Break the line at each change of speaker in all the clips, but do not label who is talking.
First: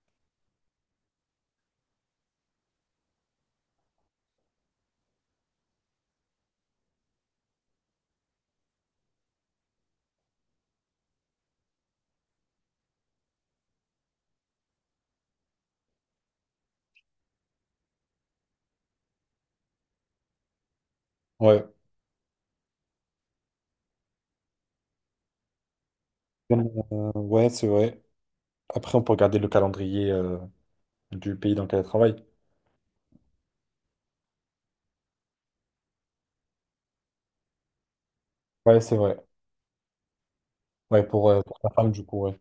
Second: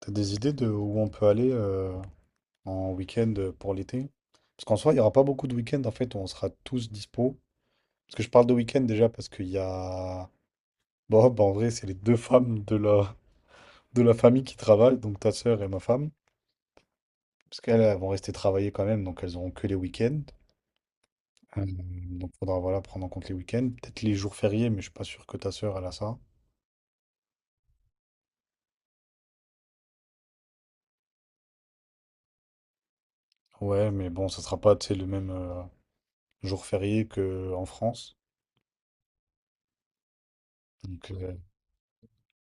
T'as des idées de où on peut aller en week-end pour l'été? Parce qu'en soi, il n'y aura pas beaucoup de week-ends en fait où on sera tous dispo. Parce que je parle de week-end déjà parce qu'il y a Bob, en vrai, c'est les deux femmes de la famille qui travaillent, donc ta sœur et ma femme. Parce qu'elles elles vont rester travailler quand même, donc elles n'auront que les week-ends.
Ouais,
Donc faudra voilà, prendre en compte les week-ends. Peut-être les jours fériés, mais je suis pas sûr que ta sœur elle a ça.
Ouais, c'est vrai. Après, on peut regarder le calendrier du pays dans lequel elle travaille.
Ouais, mais bon, ça sera pas tu sais, le même jour férié qu'en France.
Ouais, c'est vrai. Ouais,
Donc,
pour,
euh,
euh, pour ta femme, du coup, ouais.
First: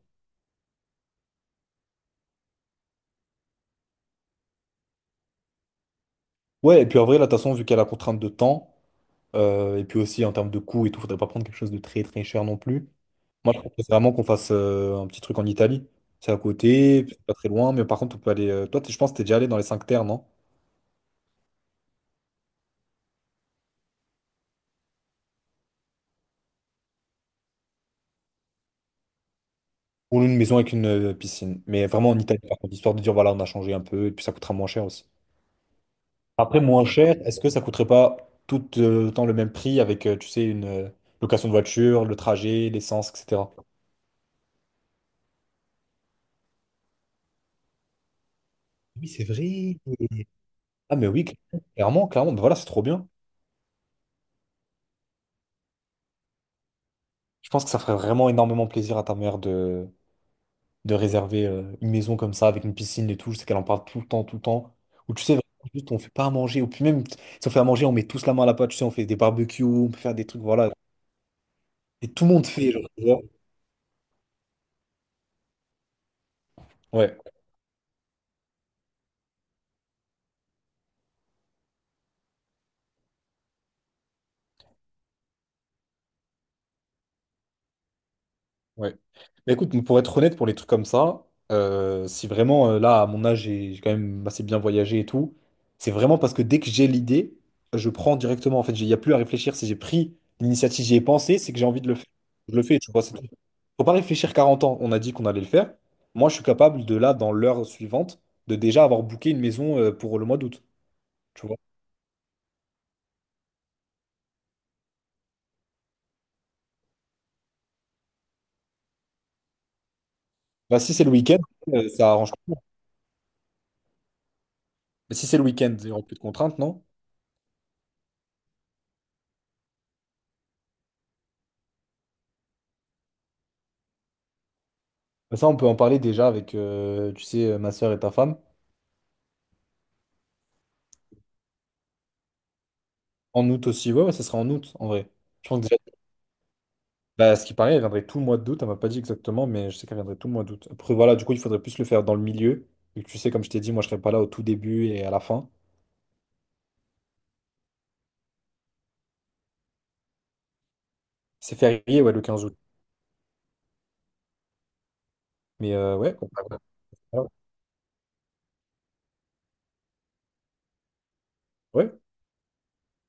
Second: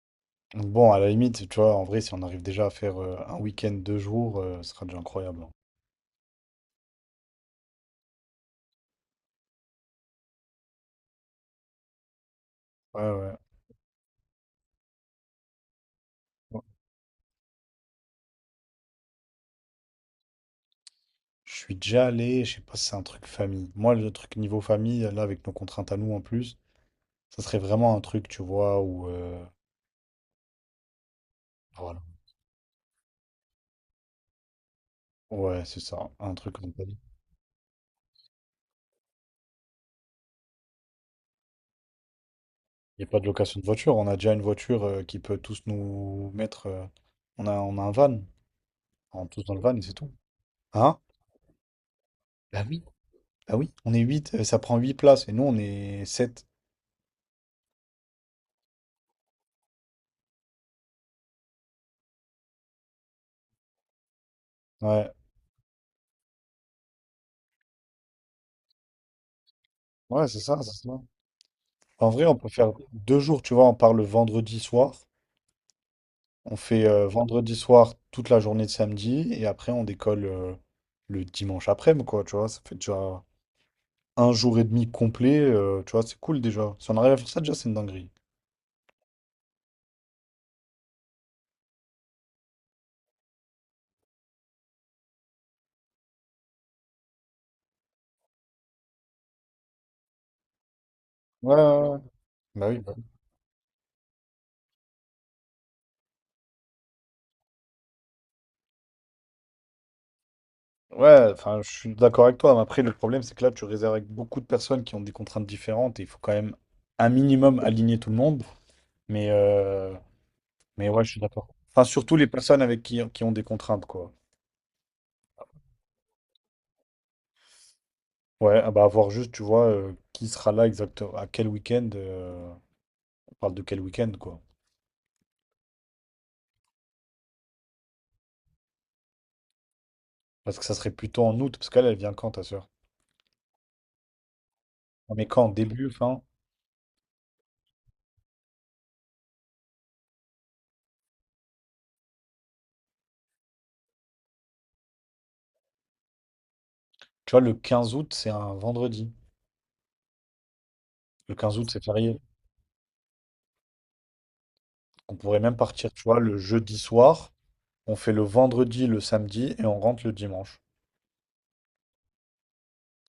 Bon, à la limite, tu vois, en vrai, si on arrive déjà à faire un week-end, 2 jours, ce sera déjà incroyable. Hein.
Ouais, et puis en vrai, là, de toute façon, vu qu'elle a la contrainte de temps, et puis aussi en termes de coût et tout, faudrait pas prendre quelque chose de très très cher non plus.
Ouais, ouais.
Moi, je propose vraiment qu'on fasse un petit truc en Italie. C'est à
Ouais.
côté, c'est pas très loin, mais par contre, on peut aller, toi, je pense que t'es déjà allé dans les 5 terres, non?
Je suis déjà allé, je sais pas si c'est un truc famille. Moi, le truc niveau famille, là, avec nos contraintes à nous en plus, ça serait vraiment un truc, tu vois, où.
Ou une maison avec une piscine. Mais
Voilà.
vraiment en Italie, par contre, histoire de dire, voilà, on a changé un peu, et puis ça coûtera moins cher aussi.
Ouais, c'est ça, un truc
Après,
comme t'as
moins
dit.
cher, est-ce que ça coûterait pas tout autant le même prix avec, tu sais, une location de voiture, le trajet,
Il n'y a
l'essence,
pas de
etc.
location de voiture, on a déjà une voiture qui peut tous nous mettre. On a un van,
Oui,
on
c'est
rentre tous dans le van
vrai.
et c'est tout.
Ah
Hein?
mais oui, clairement, clairement, bah, voilà, c'est
Bah
trop
oui.
bien.
Bah oui, on est 8. Ça prend 8 places et nous, on est sept.
Je pense que ça ferait vraiment énormément plaisir à ta mère de, réserver une maison comme ça, avec une piscine et tout. Je sais qu'elle en parle tout le temps, tout le temps.
Ouais,
Ou tu sais, vraiment, juste on fait pas à manger. Ou puis même, si on fait à manger, on met tous la main à la pâte, tu sais, on fait des barbecues, on peut faire des
ouais, c'est
trucs,
ça,
voilà.
c'est ça. En
Et tout
vrai,
le
on
monde
peut faire
fait, genre, tu
deux
vois.
jours, tu vois, on part le vendredi soir. On fait
Ouais.
vendredi soir toute la journée de samedi et après on décolle le dimanche après-midi, quoi, tu vois. Ça fait déjà un jour et demi complet, tu vois, c'est cool déjà. Si on arrive à faire ça déjà, c'est une dinguerie.
Ouais. Mais écoute, pour être honnête, pour les trucs comme ça, si vraiment là, à mon âge, j'ai quand même assez bien voyagé et tout, c'est vraiment parce que dès que j'ai l'idée, je prends directement. En fait, il n'y a plus à réfléchir. Si j'ai pris l'initiative, j'y ai pensé, c'est
Ouais,
que j'ai envie de
ouais,
le
ouais.
faire. Je le
Bah
fais,
oui,
tu
bah
vois,
oui.
c'est tout. Faut pas réfléchir 40 ans. On a dit qu'on allait le faire. Moi, je suis capable de là, dans l'heure suivante, de déjà avoir booké une maison pour le mois d'août.
Ouais,
Tu vois.
enfin, je suis d'accord avec toi, mais après, le problème, c'est que là, tu réserves avec beaucoup de personnes qui ont des contraintes différentes et il faut quand même un minimum aligner tout le monde. Mais, euh,
Bah,
mais
si
ouais,
c'est le
je suis
week-end,
d'accord. Enfin,
ça
surtout les
arrange.
personnes avec qui ont des contraintes, quoi.
Mais si c'est le week-end, il n'y aura plus de contraintes, non?
Ouais, ah bah avoir juste, tu vois, qui sera là exactement, à quel week-end, on parle de quel week-end, quoi.
Bah, ça, on peut en parler déjà avec, tu sais, ma soeur et ta femme.
Parce que ça serait plutôt en août, parce qu'elle, elle vient quand, ta soeur?
En août aussi, ouais, ouais, ça sera en août en vrai.
Mais
Je
quand,
pense que
début,
déjà,
fin?
bah, ce qui paraît, elle viendrait tout le mois d'août. Elle m'a pas dit exactement, mais je sais qu'elle viendrait tout le mois d'août. Après, voilà, du coup, il faudrait plus le faire dans le milieu. Vu que tu sais, comme je t'ai dit, moi, je serai pas là au tout début et à la fin.
Tu vois, le 15 août, c'est un vendredi. Le
C'est
15 août, c'est
férié, ouais,
férié.
le 15 août.
On pourrait même
Mais
partir, tu
ouais,
vois, le jeudi
ouais,
soir, on fait le vendredi, le samedi, et on rentre le dimanche.
ouais, ça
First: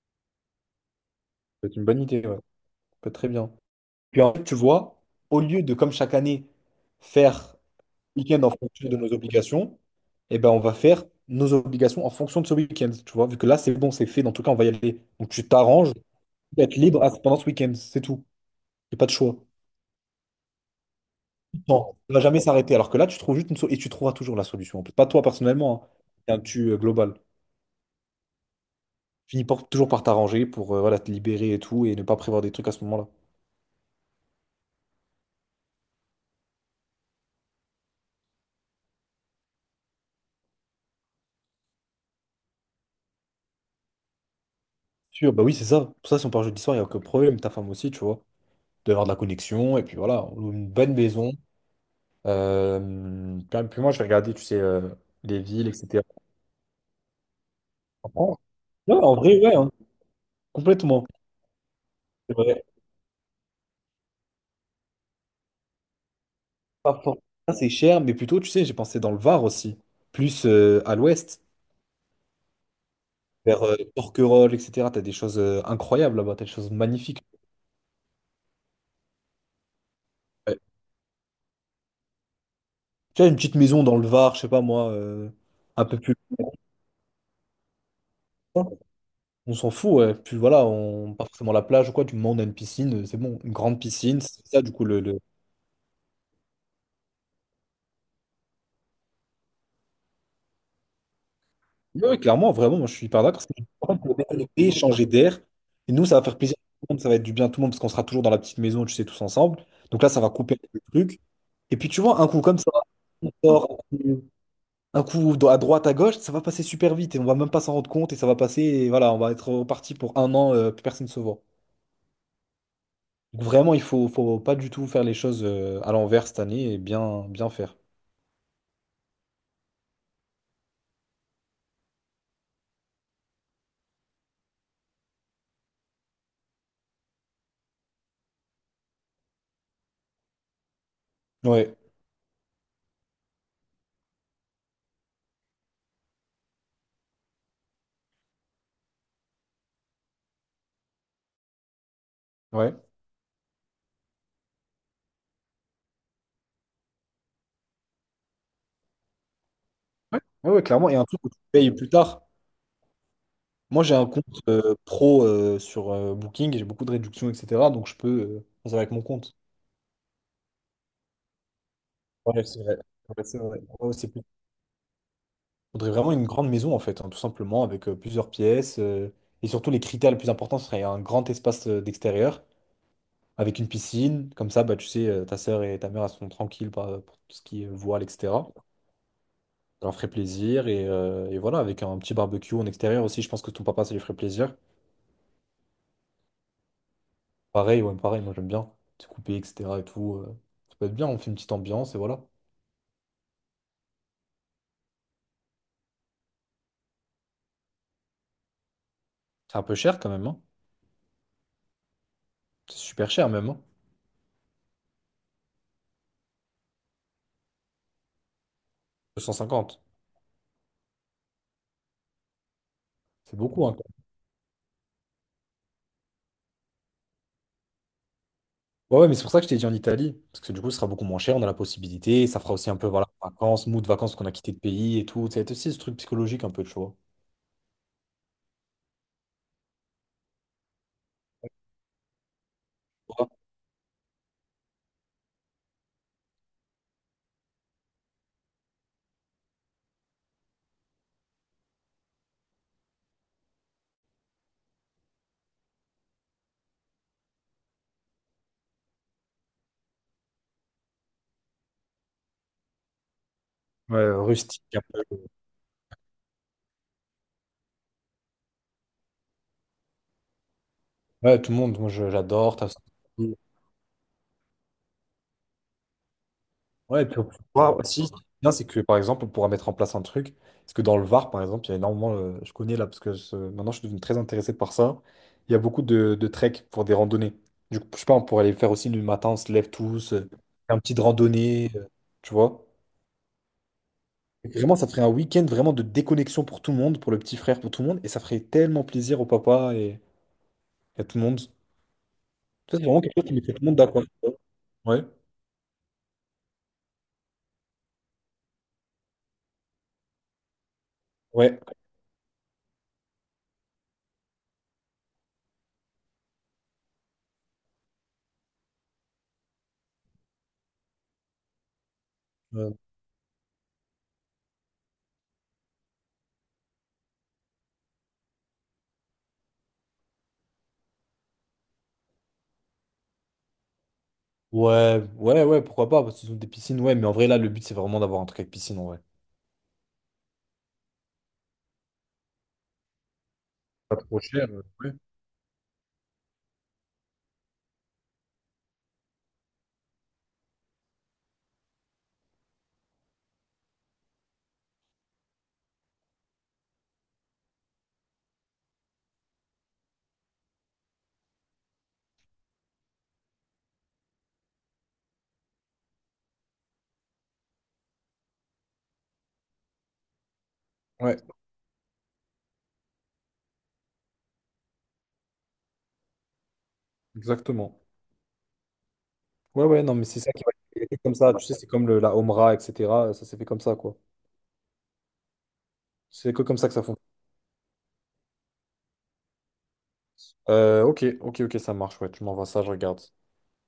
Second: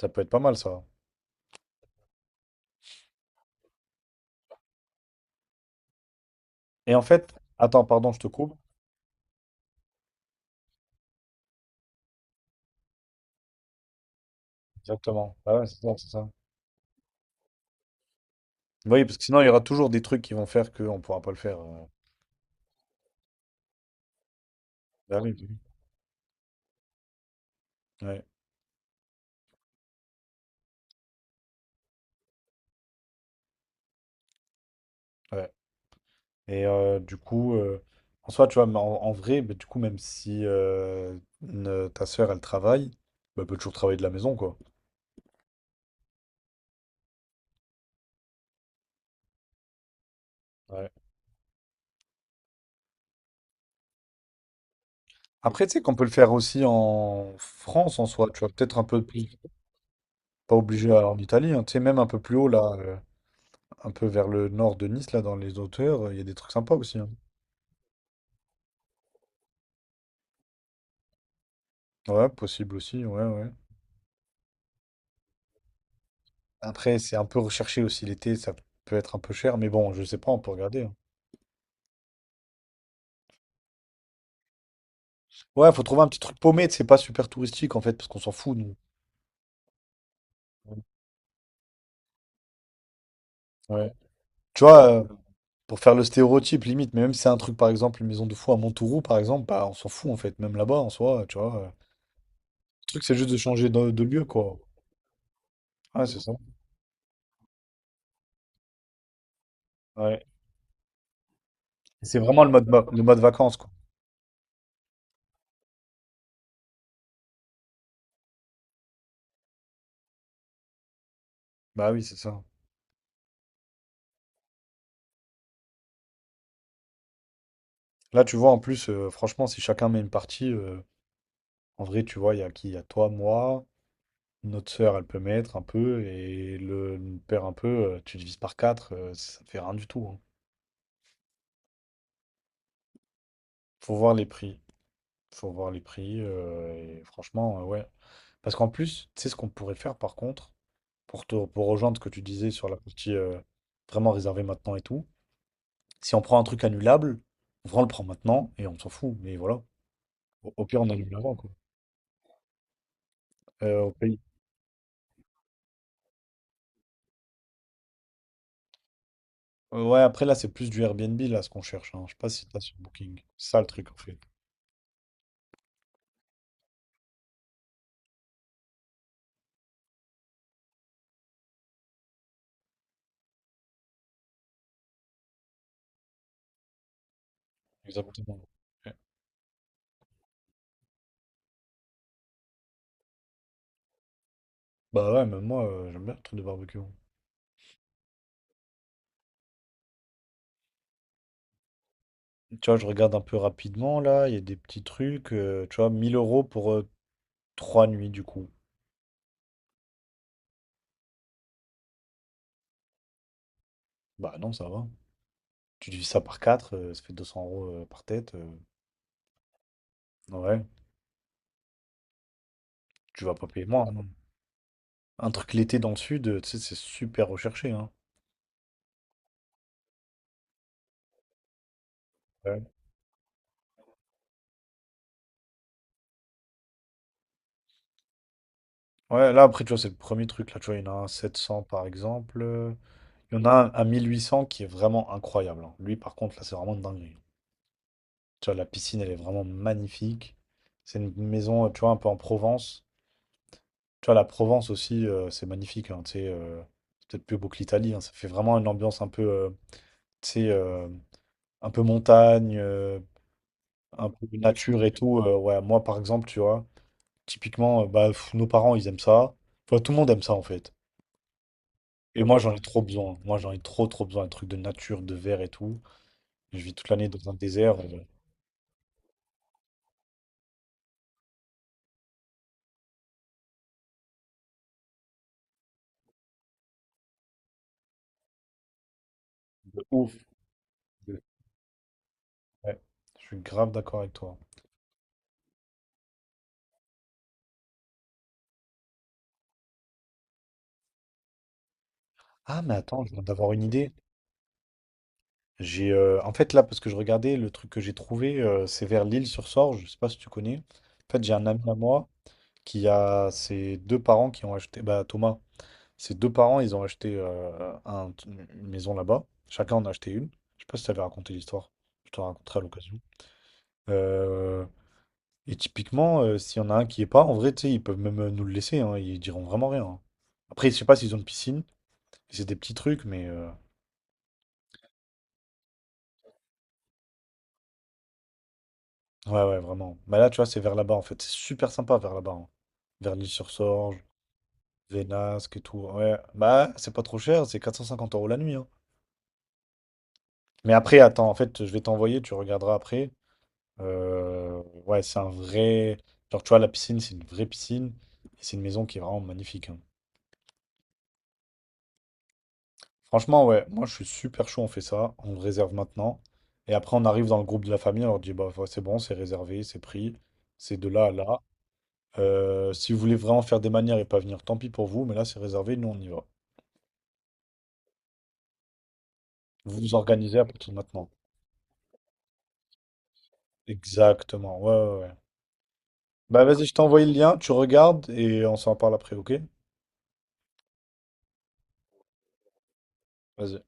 Ça peut être pas mal, ça.
peut être une bonne idée, ouais. Ça peut être très bien. Puis en fait, tu vois, au lieu de, comme chaque année,
Et en fait,
faire
attends, pardon, je te
week-end en
coupe.
fonction de nos obligations, eh ben, on va faire nos obligations en fonction de ce week-end, tu vois. Vu que là, c'est bon, c'est fait. Dans tout cas, on va y aller. Donc,
Exactement.
tu
Ah ouais, c'est ça,
t'arranges,
c'est ça.
être libre pendant ce week-end, c'est tout. Il n'y a
Oui,
pas de
parce que
choix.
sinon, il y aura toujours des trucs qui vont faire qu'on pourra pas le faire.
Bon, ça va jamais s'arrêter. Alors que là, tu trouves juste et tu trouveras toujours la solution, en plus. Pas
Bah
toi
oui, bah oui.
personnellement, hein. C'est un tu global.
Ouais,
Finis toujours par t'arranger pour voilà, te libérer et tout et ne pas prévoir des trucs à ce moment-là.
ouais. Du coup, en soi, tu vois, mais en, en vrai, bah, du coup, même si ta sœur, elle travaille, bah, elle peut toujours travailler de la maison, quoi.
Sûr, bah oui, c'est ça. Pour ça, si on part jeudi soir, il n'y a aucun problème. Ta femme aussi, tu vois. Il doit y avoir de la connexion. Et puis voilà, on loue une
Ouais.
bonne maison. Puis moi, je vais regarder, tu sais, les
Après,
villes,
tu sais qu'on
etc.
peut le faire aussi en France, en
En
soi,
France.
tu vois, peut-être un
Ouais,
peu
en
plus,
vrai, ouais, hein.
pas obligé
Complètement.
à- en Italie, hein, tu sais, même un peu plus haut, là, un peu vers le nord de Nice, là, dans les hauteurs, il y a des trucs sympas
Pas
aussi. Hein.
pour ça, c'est cher, mais plutôt, tu sais, j'ai pensé dans le Var aussi, plus à l'ouest,
Ouais, possible aussi, ouais, ouais.
vers Porquerolles, etc. T'as des choses incroyables là-bas, t'as des choses
Après, c'est
magnifiques.
un peu recherché aussi l'été, ça peut être un peu cher, mais bon, je sais pas, on peut
Ouais.
regarder. Hein.
Tu as une petite maison dans le Var, je sais pas moi,
Ouais, faut
un peu
trouver un
plus
petit truc paumé, c'est pas super touristique, en fait, parce qu'on s'en fout,
loin,
nous.
on s'en fout, ouais. Puis voilà, on pas forcément la plage ou quoi, du moment où on a une piscine, c'est bon, une grande
Ouais.
piscine, c'est ça
Tu
du coup
vois,
le... le-
pour faire le stéréotype limite, mais même si c'est un truc, par exemple, une maison de fou à Montauroux, par exemple, bah on s'en fout en fait, même là-bas en soi, tu vois.
Ouais, ouais, clairement, vraiment,
Le
moi je
truc,
suis
c'est
hyper
juste de
d'accord, parce que
changer
en fait,
de
pour
lieu, quoi.
déconnecter, changer d'air, et nous
Ouais,
ça
c'est
va
ça.
faire plaisir à tout le monde, ça va être du bien à tout le monde, parce qu'on sera toujours dans la petite maison, tu sais, tous ensemble, donc là ça
Ouais.
va couper le truc. Et puis tu
C'est
vois, un coup
vraiment le
comme
mode,
ça,
le mode
on
vacances, quoi.
sort un coup à droite, à gauche, ça va passer super vite et on va même pas s'en rendre compte et ça va passer et voilà, on va être reparti pour un an, plus personne se voit.
Bah oui, c'est ça.
Donc vraiment, faut pas du tout faire les choses à l'envers cette année et bien, bien faire.
Là, tu vois, en plus, franchement, si chacun met une partie, en vrai, tu vois, il y a qui? Il y a toi, moi, notre sœur, elle peut mettre un peu, et le père un peu, tu divises par quatre, ça te fait rien du tout. Hein.
Ouais,
Faut voir les prix. Faut voir les prix, et franchement, ouais. Parce qu'en plus, tu sais ce qu'on pourrait faire par contre, pour te, pour rejoindre ce que tu disais sur
ouais,
la partie vraiment réservée maintenant et tout, si on prend un truc annulable, on le prend maintenant et on s'en fout. Mais voilà,
ouais, ouais,
au,
ouais,
au pire, on
clairement. Et un
annule
truc que
l'avant,
tu
quoi.
payes plus tard. Moi,
Au
j'ai un
pays.
compte pro sur Booking et j'ai beaucoup de réductions, etc. Donc je peux faire ça avec mon compte.
Ouais, après là, c'est plus du Airbnb là ce qu'on cherche. Hein. Je sais pas
Ouais,
si
c'est
t'as sur
vrai.
Booking.
Ouais, c'est
C'est ça
vrai.
le truc
Ouais,
en
c'est
fait.
faudrait vraiment une grande maison en fait, hein, tout simplement, avec plusieurs pièces. Et surtout, les critères les plus importants seraient un grand espace d'extérieur, avec une piscine. Comme ça, bah, tu sais, ta sœur et ta mère elles seront tranquilles pour tout ce qui est voile,
Exactement.
etc.
Ouais.
Ça leur ferait plaisir. Et voilà, avec un petit barbecue en extérieur aussi, je pense que ton papa, ça lui ferait plaisir.
Bah ouais, même moi, j'aime bien le truc de barbecue. Hein.
Pareil, ouais, pareil, moi j'aime bien. C'est coupé, etc. et tout. Ça peut être bien, on fait une petite ambiance et voilà.
Tu vois, je regarde un peu rapidement là, il y a des petits trucs, tu vois, 1 000 euros pour 3 nuits du coup.
C'est un peu cher quand même, hein. C'est super cher même, hein.
Bah non, ça va. Tu divises ça par 4, ça fait 200 euros par tête.
250.
Ouais, tu vas
C'est
pas
beaucoup,
payer
hein,
moins. Hein. Un truc l'été dans le sud, tu sais, c'est super recherché. Hein.
ouais, ouais, mais c'est pour ça que je t'ai dit en Italie, parce que du coup, ce sera beaucoup moins cher, on a la possibilité, ça fera
Ouais.
aussi un peu, voilà, vacances, mood vacances qu'on a quitté le pays et tout, ça va être aussi ce truc psychologique un peu, tu vois.
Ouais, là après, tu vois, c'est le premier truc là, tu vois, il y en a un à 700 par exemple. Il y en a un à 1 800 qui est vraiment incroyable. Hein. Lui, par contre, là, c'est vraiment dingue. Tu vois, la piscine, elle est vraiment magnifique. C'est une maison, tu vois, un peu en Provence. Tu vois, la Provence aussi, c'est magnifique. Hein, tu sais, c'est peut-être plus beau que l'Italie. Hein, ça fait vraiment une ambiance un peu, tu sais, un peu montagne, un
Ouais,
peu
rustique un
nature et tout.
peu.
Ouais, moi, par exemple, tu vois, typiquement, bah, pff, nos parents, ils aiment ça. Tu vois, tout le monde aime ça, en fait.
Ouais, tout le monde, moi
Et moi, j'en
j'adore.
ai trop besoin. Moi, j'en ai trop, trop besoin. Un truc de nature, de verre et tout. Je vis toute
Ouais, et
l'année
puis on
dans un
pourra
désert.
aussi, ce qui est bien, c'est que par exemple, on pourra mettre en place un truc, parce que dans le Var, par exemple, il y a énormément, je connais là, parce que maintenant je suis devenu très intéressé par ça, il y a beaucoup de trek pour des randonnées. Du coup, je sais pas, on pourrait aller faire aussi le matin, on se lève
De
tous,
ouf.
un petit
de-
randonnée, tu vois.
Ouais, je suis grave d'accord avec toi.
Vraiment, ça ferait un week-end vraiment de déconnexion pour tout le monde, pour le petit frère, pour tout le monde, et ça ferait tellement plaisir au papa et à tout le monde. Ça,
Ah, mais
c'est vraiment
attends, je
quelque
viens
chose qui
d'avoir
mettrait tout
une
le monde
idée.
d'accord. Ouais,
J'ai, en fait, là, parce que je regardais, le truc que j'ai trouvé, c'est vers l'île sur Sorge. Je sais pas si tu connais. En fait, j'ai un
ouais.
ami à moi qui a ses deux parents qui ont acheté, bah, Thomas, ses deux parents, ils ont acheté une maison là-bas. Chacun en a acheté une. Je sais pas si t'avais raconté l'histoire. Je te la raconterai à
Euh,
l'occasion. Euh, et typiquement, s'il y en a un qui est pas, en vrai, tu sais, ils peuvent même nous le laisser. Hein, ils diront vraiment rien. Hein. Après, je sais pas s'ils ont une piscine. C'est des petits trucs, mais
ouais, ouais, ouais, pourquoi pas, parce que ce sont des piscines, ouais, mais en vrai, là, le but, c'est vraiment d'avoir un truc avec piscine, en vrai.
ouais, ouais, vraiment. Mais là, tu vois, c'est vers là-bas en fait. C'est super sympa vers là-bas. Hein. Vers
Pas
l'île-sur-Sorge,
trop cher, ouais.
Vénasque et tout. Ouais, bah, c'est pas trop cher. C'est 450 euros la nuit. Hein. Mais après, attends, en fait, je vais t'envoyer. Tu regarderas après. Ouais, c'est un vrai. Genre, tu vois, la piscine, c'est une vraie piscine. Et c'est une maison qui est vraiment magnifique. Hein. Franchement, ouais, moi, je suis super chaud, on fait ça. On le réserve maintenant. Et après, on arrive dans le groupe de la famille. On leur dit, bah, ouais, c'est bon, c'est réservé, c'est pris. C'est de là à
Ouais,
là. Si vous voulez vraiment faire des manières et pas venir, tant pis pour vous. Mais là, c'est réservé, nous, on y va.
exactement. Ouais,
Vous
ouais,
vous
non, mais c'est ça
organisez
qui
à
va
partir de
être
maintenant.
comme ça, tu sais, c'est comme la Omra, etc., ça s'est fait comme ça, quoi.
Exactement, ouais, ouais, ouais.
C'est que
Bah,
comme
vas-y,
ça
je
que
t'ai
ça fonctionne.
envoyé le lien, tu regardes et on s'en parle après, ok?
Ok, ok, ok, ça marche, ouais, tu m'envoies ça, je regarde.
Vas-y.